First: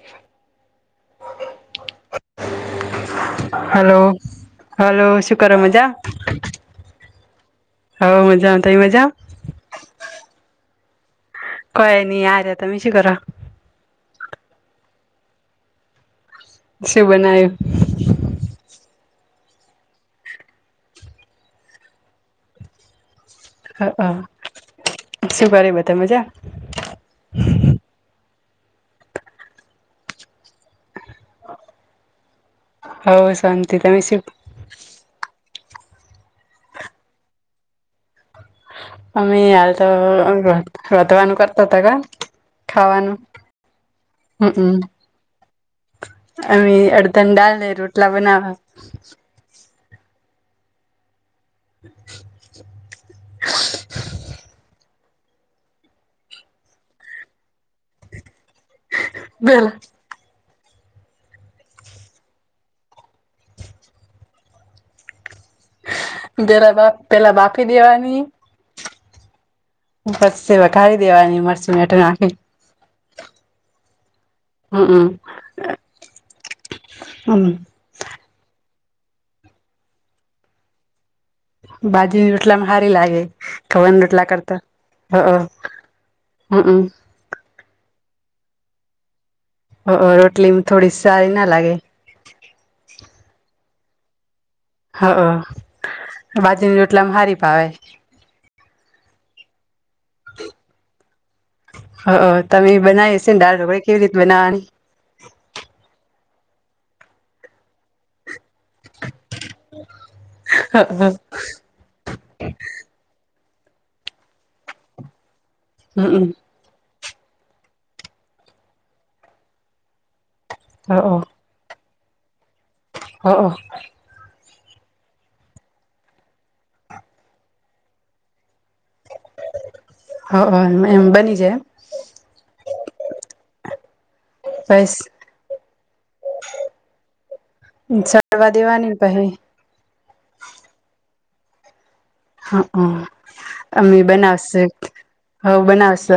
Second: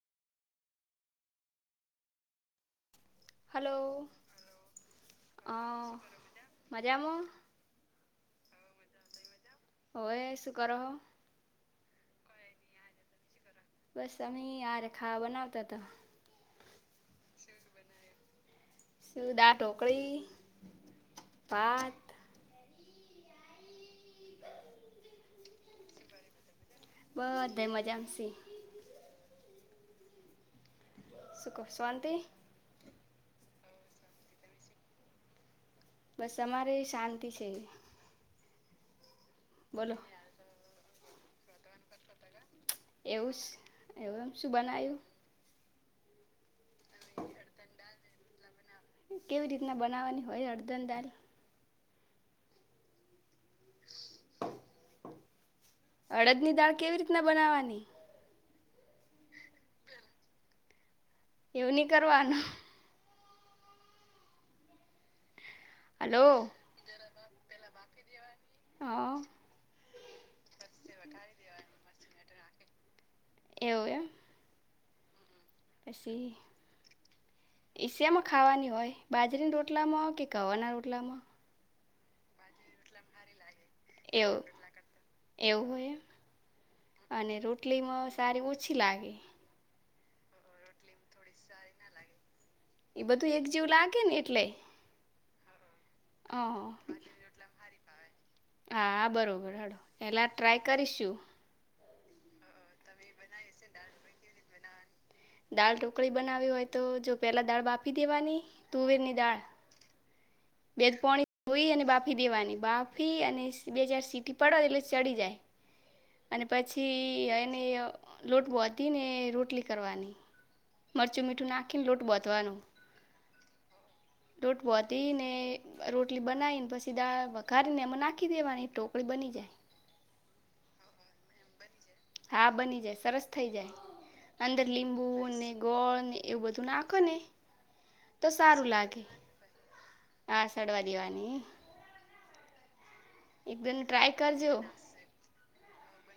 [unintelligible] Hello hello શું કરો મજા. મજા મો. હ મજામાં તઇ મજામાં. હો એ શું કરો હો. કઈ નહી યાર તમે શુ કરો હો. બસ અમી યાર ખાવા બનાવતા તો. શું બનાયું. સીદા ઢોકરી ભાત. હ હ શું કરે બધા મજા. બધ્ધા મજામાં શે. સુ કો શવાંતિ. હઉ શાંતિ તમે શ. બસ અમારેય શાંતિ છે. અમે હાલ તો બોલો રોતવાનું કરતા હતા કા. ખાવાનું એવું જ એવું એમ શું બનાયું. અ અડધની ડાલ રોટલા બનાવ હ. કેવી રીતના બનાવવાની હોય અડધની દાલ. [unintelligible] અડદ ની દાળ કેવી રીતના બનાવવાની. [unintelligible] એવું ની કરવાનું. હલો પેલા બા પેલા બાફી દેવાની. હા. હ પછી છે વઘારી દેવાની મરચું મેઠૂં નાખી. એવું એમ. હમ હમ. પછી. એ શેમાં ખાવાની હોય બાજરીના રોટલામાં કે ઘવાના રોટલામાં. બાજરી રોટલામાં હારી લાગે ખવન રટલા એવું કરતા હ એવું હોય એમ હમમ અને રોટલીમાં સારી ઓછી લાગે અ અ રોટલી થોડી સારી ના લાગે એ બધું એક જવું લાગે ને એટલે હા હ. હ. બાજરીની રોટલામાં હારી ભાવે હા બરોબર હડો એેલા ટ્રાય કરીશું. હ તમે બનાવી હશે ને દળ ઢોકળે કેવી રીતે બનાવાની દાળ ટોકળી બનાવી હોય તો જો પહેલાં દાળ બાફી દેવાની તુવેરની દાળ બેજ હમ પોણી ધોઈ અને બાફી દેવાની બાફી અને બે ચાર સીટી પડે એટલે ચડી જાય. હમમ. અને પછી એને લોટ બાધી ને રોટલી કરવાની. મરચું મીઠું નાખીને લોટ બાોધવાનો. હા. ટુટ બહોતીને. એ રોટલી બનાવીને પછી દાળ વઘારીને એમાં નાખી દેવાની ધોકળી બની જાય. હ હ એમ બની જાય એમ હા બની જાય સરસ થઇ જાય. અંદર બસ લીંબુ ને ગોળ ને એવું બધું નાખોને તો સડવા સારું દેવાની લાગે પહી આ સડવા દેવાની હા હ એકદમ અમે ટ્રાય કરજો બનાવશે હ બનાવશે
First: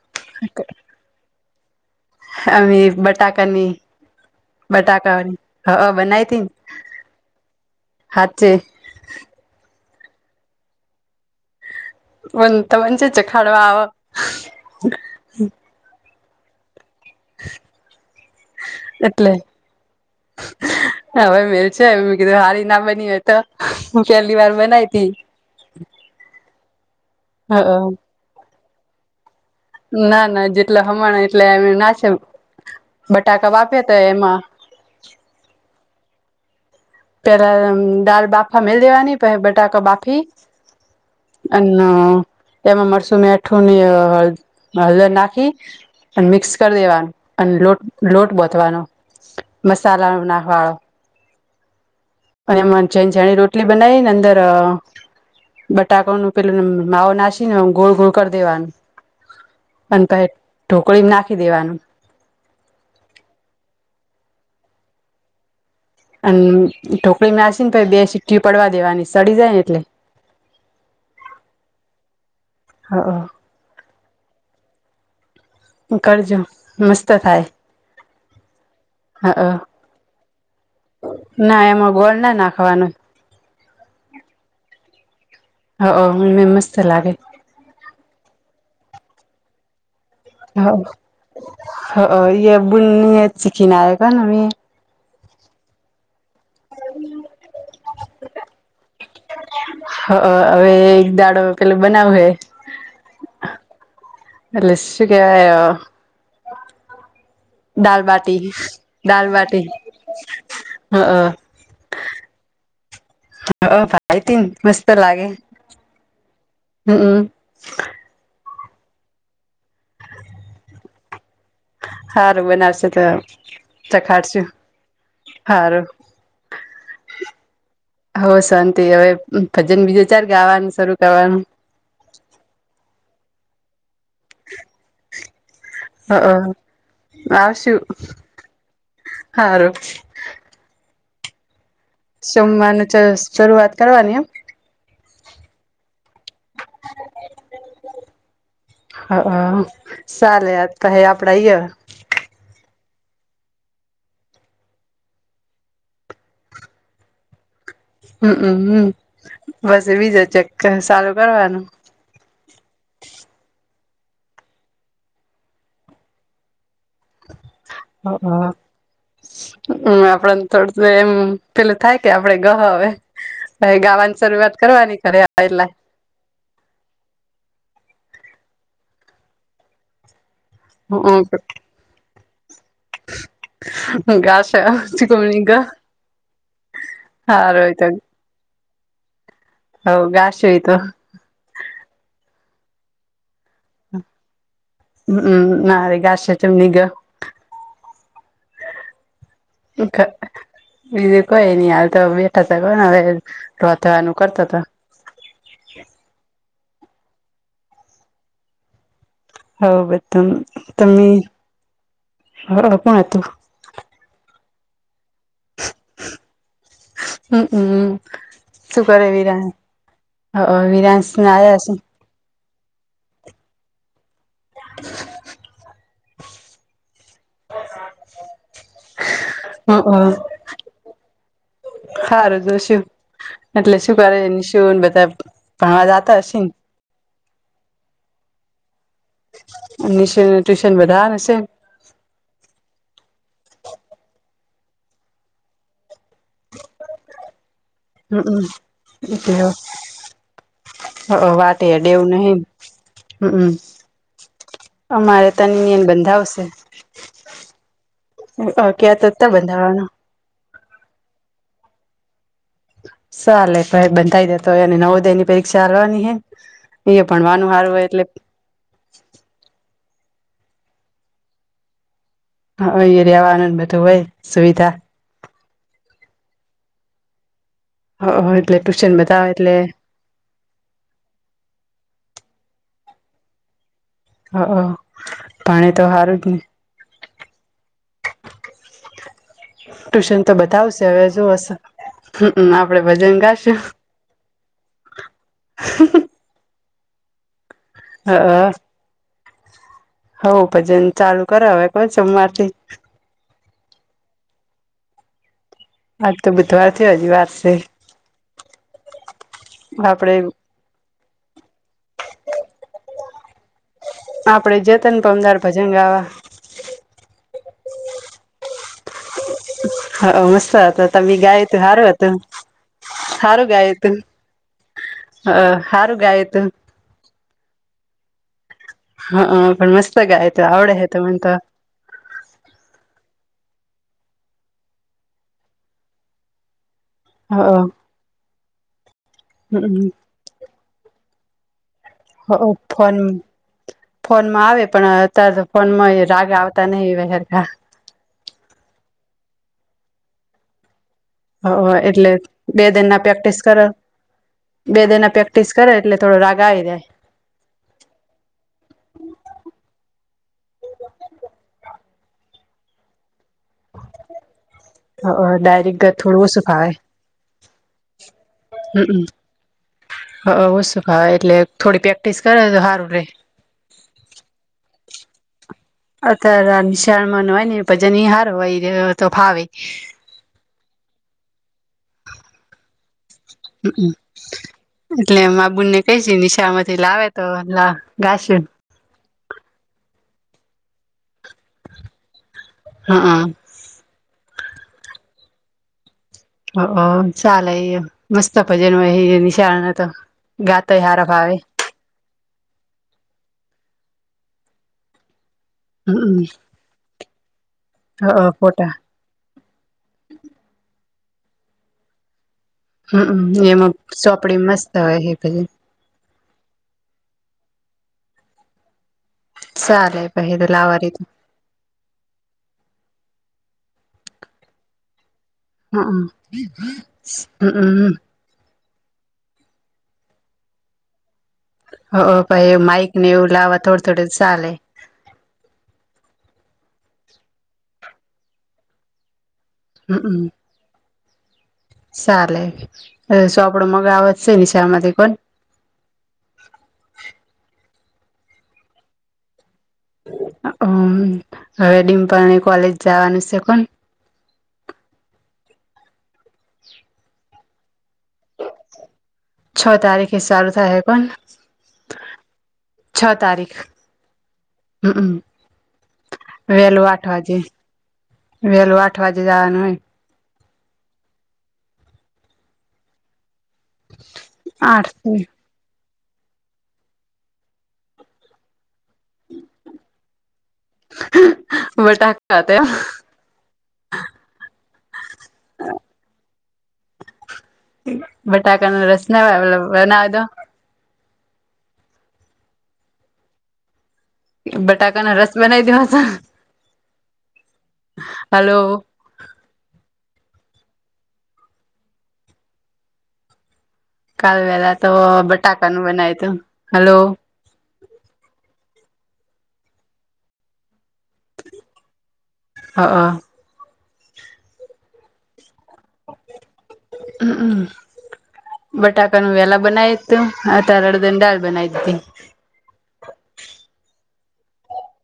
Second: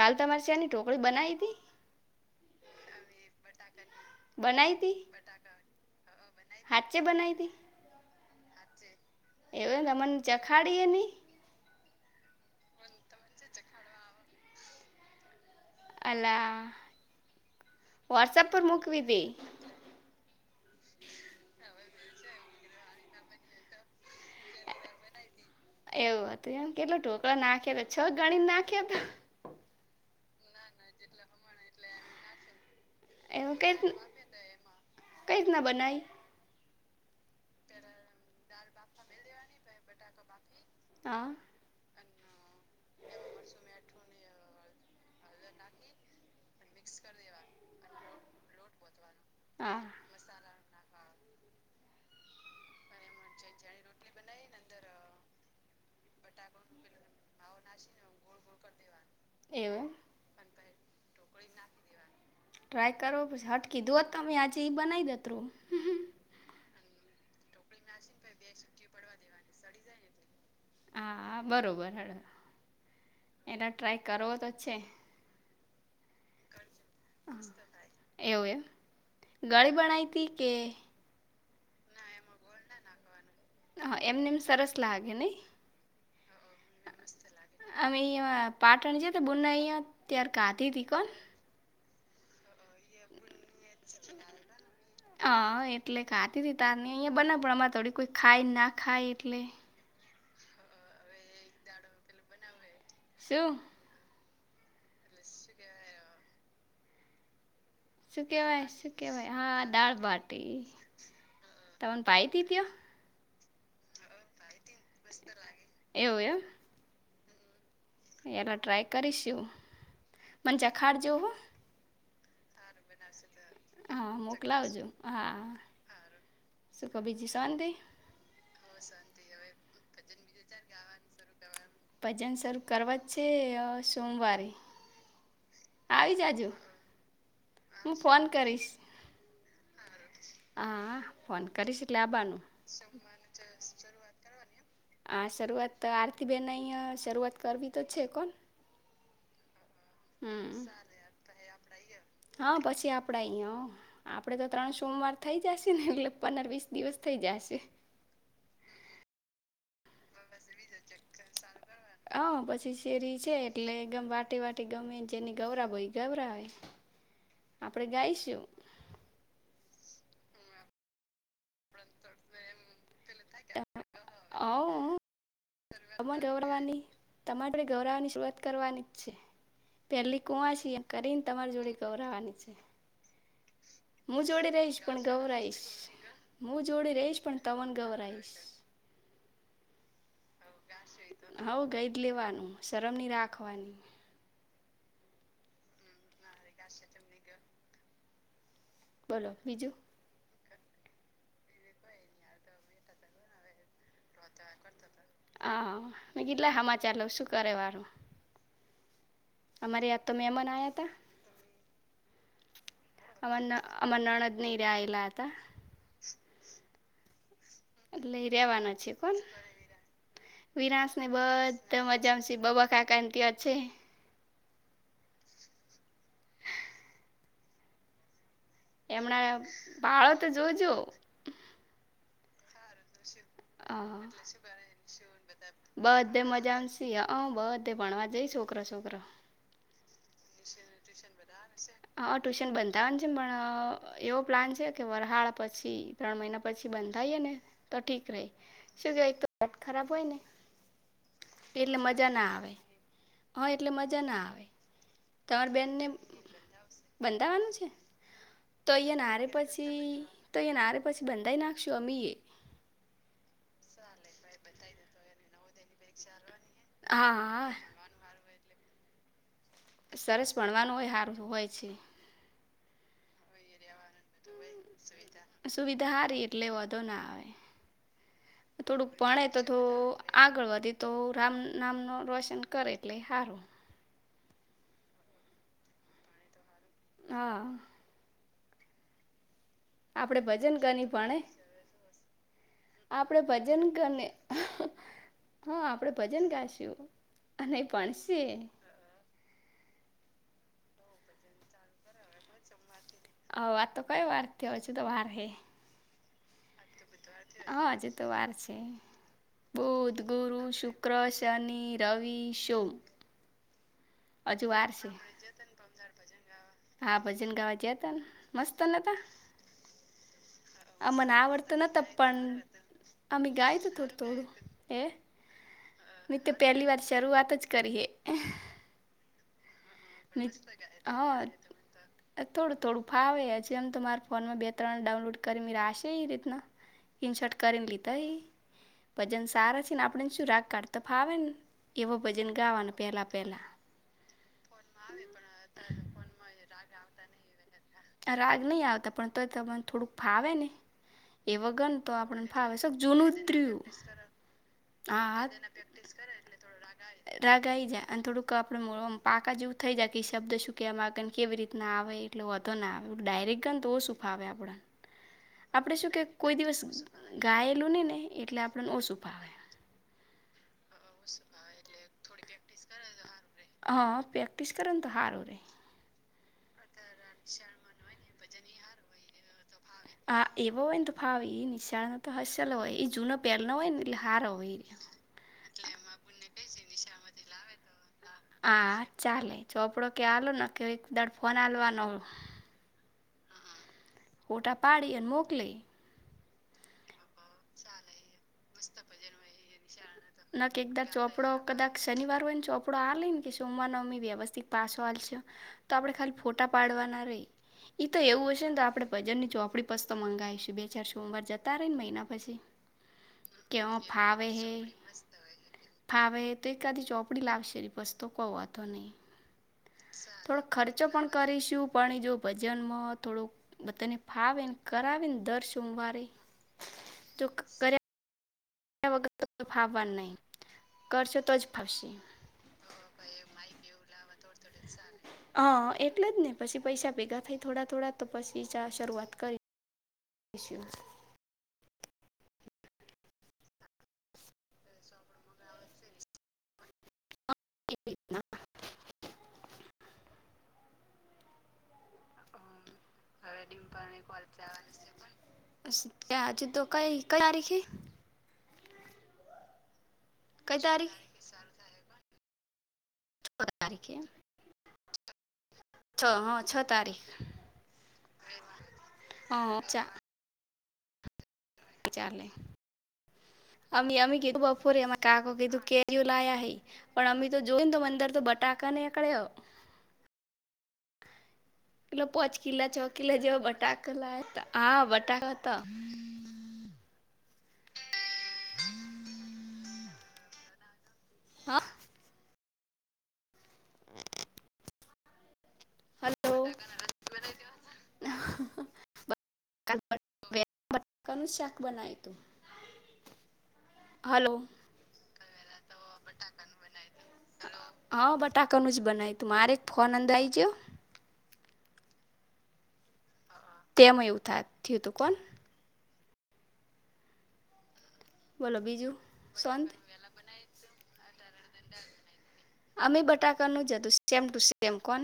કાલ તમારી શ્યાની ઢોકળી બનાવી હતી. અમ બટાકાની બનાવી હતી બટાકાની હ બનાયતી. હાચે છે બનાવીતી. હાચે. એને મમને ચખાડીએ નહી. હ તો મજે છે ખાડવા. અલા વાટસઅપર મુકવી. હ. હવે મેલ છે મે કીધું હારી ના બની હોય તો પેલી વાર બનાવી હતી. એવું હતું એમ કેટલો ઢોકળો હ નાખ્યો હતો છ ગણીને નાખ્યો તો ના ના જેટલા હમણા એટલે એમના છે. બટાકા એવુ બાફે કેટલુ તો એમાં કઈકન બનાઇ. પેલા દાલ બાફા મે દેવાની પ બટાકો બાફી હા અને તેમાં મરચું મે અઠું ની હ હળદર નાખ કે અને મિક્સ કરી દેવાનું અને લોટ લોટ બોતવાનો હા મસાલા નાખવાળો અને એમાં છેન જાણી રોટલી બનાવી ને અંદર બટાકાનું પેલું માવ નાસીને ગોળ ગોળ કરી દેવાનું એવું અને પ ઢોકળી નાખી દેવાનું. ટ્રાય કરો પછી હટકી દો તમે આજે બનાવી દેત હ અને ઢોકળી નાસી ને પ બે સીઠી પડવા દેવાની સડી જાય ને એટલે હા બરોબર હડવા. હા હ એલા ટ્રાય કરવો તો છે. કરજો મસ્ત થાય. એવું એમ ગળી હ બનાઈ હતી કે. ના એમાં ગોળ ના નાખવાનું. હા એમને એમ સરસ લાગે નહી. હ મ મસ્ત લાગે અમે અહીં પાટણ છે બુના અયા ત્યાર કાધી હતી હ કોણ હ બુની ચિકને આ ક નમી હ એટલે કાતી ત તારની અહિયાયા બનામાં થોડી કોઈ ખાય ના ખાય એટલે હ હવે એક દાડો પેલો બનાવું હે શું એસ શ કે શું દાલબાટી કેવાય શું કેવાય દાલબાટી હા દાળભટી હ તને ભાઈ તીધયો હ ભાઈતી મસ્ત લાગે એવું હમમ એલા ટ્રાય કરીશું મચખાડ જોવું સારું બનાવશે તો હા ચખાડશું મોકલાવજો હા સારું સુ કબીજી શંત હો શાંતિ હવે ભજન બીજું ચાર ગાવાનું શરૂ કરવાનું ભજન શરૂ કરવા જ છે સોમવારે હ આવી જાજુ આવશું હું ફોન કરીશ સારું હા ફોન કરીશ એટલે આવવાનું સોમવાર શરૂઆત કરવાની એમ આ શરૂઆત તો આરતીબેન અહીંયા શરૂઆત કરવી તો છે કોણ હ હમ ચાલે કહે આપડા હા પછી આપડા અહીયા આપડે તો ત્રણ સોમવાર થઈ જશે ને એટલે પંદર વીસ દિવસ થઇ જશે હમમ હમ બસ બીજા ચક સારું કરવાનું હ પછી શેરી છે એટલે ગમ વાટી વાટી ગમેને જેની ગૌરા ભો એ ગભરાય હ હ આપડે થોડું એમ પેલું થાય કે આપડે ગ હવે ગાવાની શરૂઆત હવ કરવાની કરે એટલા તમારે ગૌરવાની તમારે ગૌરવાની શરૂઆત કરવાની જ છે પેલી કુંવા છીએ કરીને તમારી જોડે ગૌરાવાની છે હું જોડી ગાશે રહીશ પણ ચીકમની ગૌરાઈશ ગ હું જોડી રહીશ પણ હાર હોય તવન ગૌરાઈશ [inaudible] હવ ગાશ હોયતું હઉ ગઈડ લેવાનું શરમની રાખવાની હમ ના મારે ગશે જમને ગ બોલો બીજું બીજું કોઈ નહી હાલ તો બેઠા થ કો ને હવે રતન હા કેટલા સમાચાર લોઉ શું કરે વાળું હ અમારી યાદ તો બધું મેમન આવયા ત તમે હ પણ હતું અ અમ નણ જ નની ર આવેલા હતા હમ હમ ટ લઈ રેવાનું શું છે કરે કોણ વિરાન વિરાશ વિરાન ને આવ્યા છે બધ મજમસી બબખ આ ક ત્યાં છે [inaudible] હ એમણા બાળો તો જોજો હા રજ નિશુન બધા ભણવા જતા બધે હશે મજા સી હ અં બધે ભણવા જઈ છોકરો છોકરો નિશ ટ્યુશન બધા હશે હા ટ્યુશન બંધતાનું છે પણ એવો પ્લાન છે કે વરહાળ પછી ત્રણ મહિના પછી બંધ ાય ને તો ઠીક ર હમ શું કેવાય તો એટલે વાટ ખરાબ હોય ને વાટે એટલે ડેવું મજા ના નહી આવે હા એટલે હમ મજા ના આવે અમારે તમાર તન બેનને બંધાવશે બંધાવાનું છે તો ક્યાં અહીંયા ત નારે પછી બંધાવવાનો તો અહીંયા નારે પછી બંધાઈ નાખશું અમી એ સાલેે ભાઈ બંધતાાય દેતો એ નવ દ પરીક્ષા હાલવાની હે એ હા ભણવાનું હા સારું હોય એટલે સરસ ભણવાનું હાર હોય છે હા એ્યાવા સુવિધા સારી એટલે વધો ના આવે હ એટલે થોડુંક ટ્યુશન પણ એ બતાવે તો એટલે તો આગળ વધી તો રામ નામનું રોશન કરે એટલે સારું હ પાણી તો હારું જ ને હા આપણે ટુશન તો ભજન બતાવશે ગની હવે ભણે જો હશે આપડે આપણે વજન ગાશે ભજન હા આપડ ભજન ગાશું અને હ ભણશે હો પછન ચાલુ કરાવવ કો સોમવારથી હ આ તો કઈ વાર થ હછુ તો વાર હે આ તો બીધવા હા આજે તો વાર છે બુધ આપડે ગુરુ શુક ક્રશની રવિ શો આપડે જતન પમદાર ભજંગ ગાવા હા ભજન ગાવા જયા હતા મસ્તને હતા હા મસ્ત હતોી ગાય તો આવડતું નતા હારવત પણ અમે સારું ગાય તો ગાયત થોડું થોડું હે હ સારું મે તો ગાયત પહેલી વાર શરૂઆત જ કરીએ હા પણ મસ્ત મેં ગાય તો આવડ હ તો મન હા તો થોડું થોડું ફાવે હજ એમ તો મારા ફોનમાં બે ત્રણ ડાઉનલોડ કરીશે એ રીતના કિન શર્ટ કરીને લીધય વજન સારા છે ને આપણેને શું રાગ કાઢ તો ફાવેને એવો ભજન હ ગાવાનું પહેલાં પહેલાં ફોન માં આવે પણ અત્યારે તો ફોન માં રાગ આવતા નહિ વ રાગ નહીં આવતા પણ તો તને થોડુંક ફાવે ને એ વગર તો એટલે આપણે ફાવે બે શ દિન ના જૂનું પ્રેક્ટિસ ત્રીય કરે બે દિન હા ના પ્રેક્ટિસ હાેક્ટ એટલે કરે થોડો રાગ આવી રાગ આવી જાય અને થોડુંક આપડ પાકા જેવું થઈ જાય કે શબ્દ શું ક એમાં આવેને કેવી રીતના આવે એટલે વધો ના આવે એ ડાયરેક્ટ ચન તો સૂફાવે આપણ જાય આપણે ડાયરેક્ટ શું કે થોડું કોઈ ઓછું દિવસ ફાવે ગાયેલું હી ને એટલે આપણને ઓછું ફાવે હ ઓ શું ભાવ એટલે થોડી પ્રેક્ટિસ કરે તો સારું રે હા પ્રેક્ટિસ કરંત હારરે અત્યારે નિશાળમાં હોય ને પજન હાર હોય તો ફાવે હા એવો હોય ને તો ફાવી એ નિશાળનો તો હસલો હોય એ જૂન હમ એટલે માબુને કઈ છે નિશામાંથી લાવે તો લ ગાસ હા ચાલે ચોપડો કે આલોો ને કે એક દર ફોન આલવા ન હા હ ફટા પાડી અને મોકલી ચાાલ એ મસ્ત ભજન હોય નિશાળ તો ગઆવે કદાક શનિવાર હોય ને ચોપડો આ લે ને કે સોમવાની વ્યવસ્થિત પાછો આલશે. તો આપણે ખાલી હમ ફોટા પાડવાના રહી ઈતો એવું હશે ને ફોટા તો વજન ની ચોપડી પસ તો મંગાવીશું બે ચાર સોમવાર જતા રહી ને મહિના પછી હમમ કે એમ હ ફાવે હે તો એકાધ ચોપડી લાવશે પસ તો ક વોધો નહી. ચાલે પહી થોડો તો ખર્ચો લાવવાની તો પણ કરીશું. પણ જો ભજન થોડુંક બધાને ફાવે ને કરાવે ને દર્શ હમમ હમમ વ ફાવવા નહી કરશો તો જ ફાવશે હ પાઈ માઈક નેવું લવા થોડે થોડે ચાલે. હ એટલે જ ને પછી પૈસા ભેગા થાય થોડા થોડા તો પછી શરૂઆત કરી. હમમ [unintelligible] શાલે શું આપડો મગાવજ છે નિશાળમાંથી કો [inaudible] [inaudible] હમ હવે ડિમપલની કોલેજ જવાનું હજુ છે તો કોણ ડીમપલની કોલેજ જવાનુ કઈ કઈ તારીખે છ તારીખે સાલુ કઈ થાય હે તારીખ કોણ છ તારીખ તારીખે હમ છ હા છ વેલું તારીખ આઠ વાજે વેલું આઠ વાજે હા જવાનું હોય ચા ચાલે અમ અમી કીધું બપોરે આઠ અમા કાકો કીધું કેય લાયા હે પણ અમે તો જોઈ ને ત અંદર તો બ ટાકા નેકર્યા એટલો પોચ બટાકા હતા કિલ્લા છોક કીલે જેવ બટાખ લ આ બટાકા ત બટાકા ન રસ ના બનાવે દો. [unintelligible] [inaudible] બટાકા ના રસ બનાવી દેવા તા બટાકા ના રસ બનાવી દેવાતા. હલો કાલ [unintelligible] બટકાનું શાક બનાય હતું. હલો કાલ વેલા તો બટાકાનું બનાયુતુ હલો હા બટાકાનું જ બનાયુ તું મારે એક ફોન અંદર આઈજ્યો. હા હ તેમમાં એવું થ થયું હતું કોન હમ હમ બોલો બીજું બટાકા નું વેલા સોંત બનાાયતું આતારે અડદની દાળ બનઈતી. અમે બટાકાનું જાદુ સેમ ટુ સેમ કોન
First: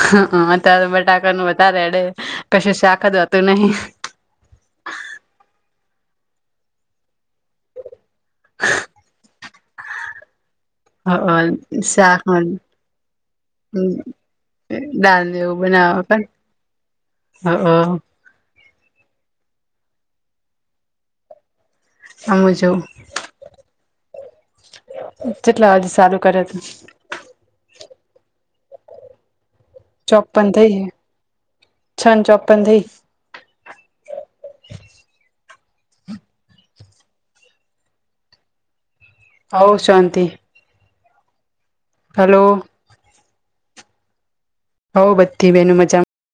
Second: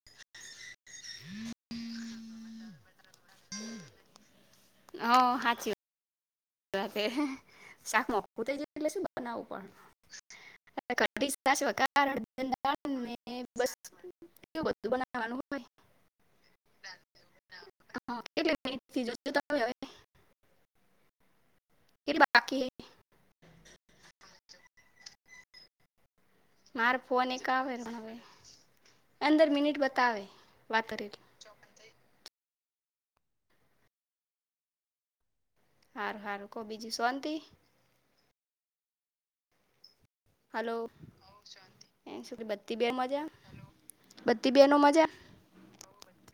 હ હા ત્યારે બટાકાનું વધારે એડે કશી શાક ત હોતું નહિ. હ સાાચી શાક મું [unintelligible] બનાવું પણ શાક [unintelligible] એ બધું દાળને બનાવાનું એવું હોય બનાવ પણ હ [unintelligible] [unintelligible] કેટલી આ મુ બાકી જઉ કેટલા વાગે સાલુ કરે તું? મારે ફોન એક આવે હવે પંદર મિનિટ બતાવે ચોપન થઈ વાત હ કરેલી છ ન ચોપન થઈ. હાર હારું કો બીજુ શોંતી હવ શોંતિ હલો હવ શોંતિ બત્તી બે મજા બત્તી બેનો હવ મજા બધી બેનું મજામાં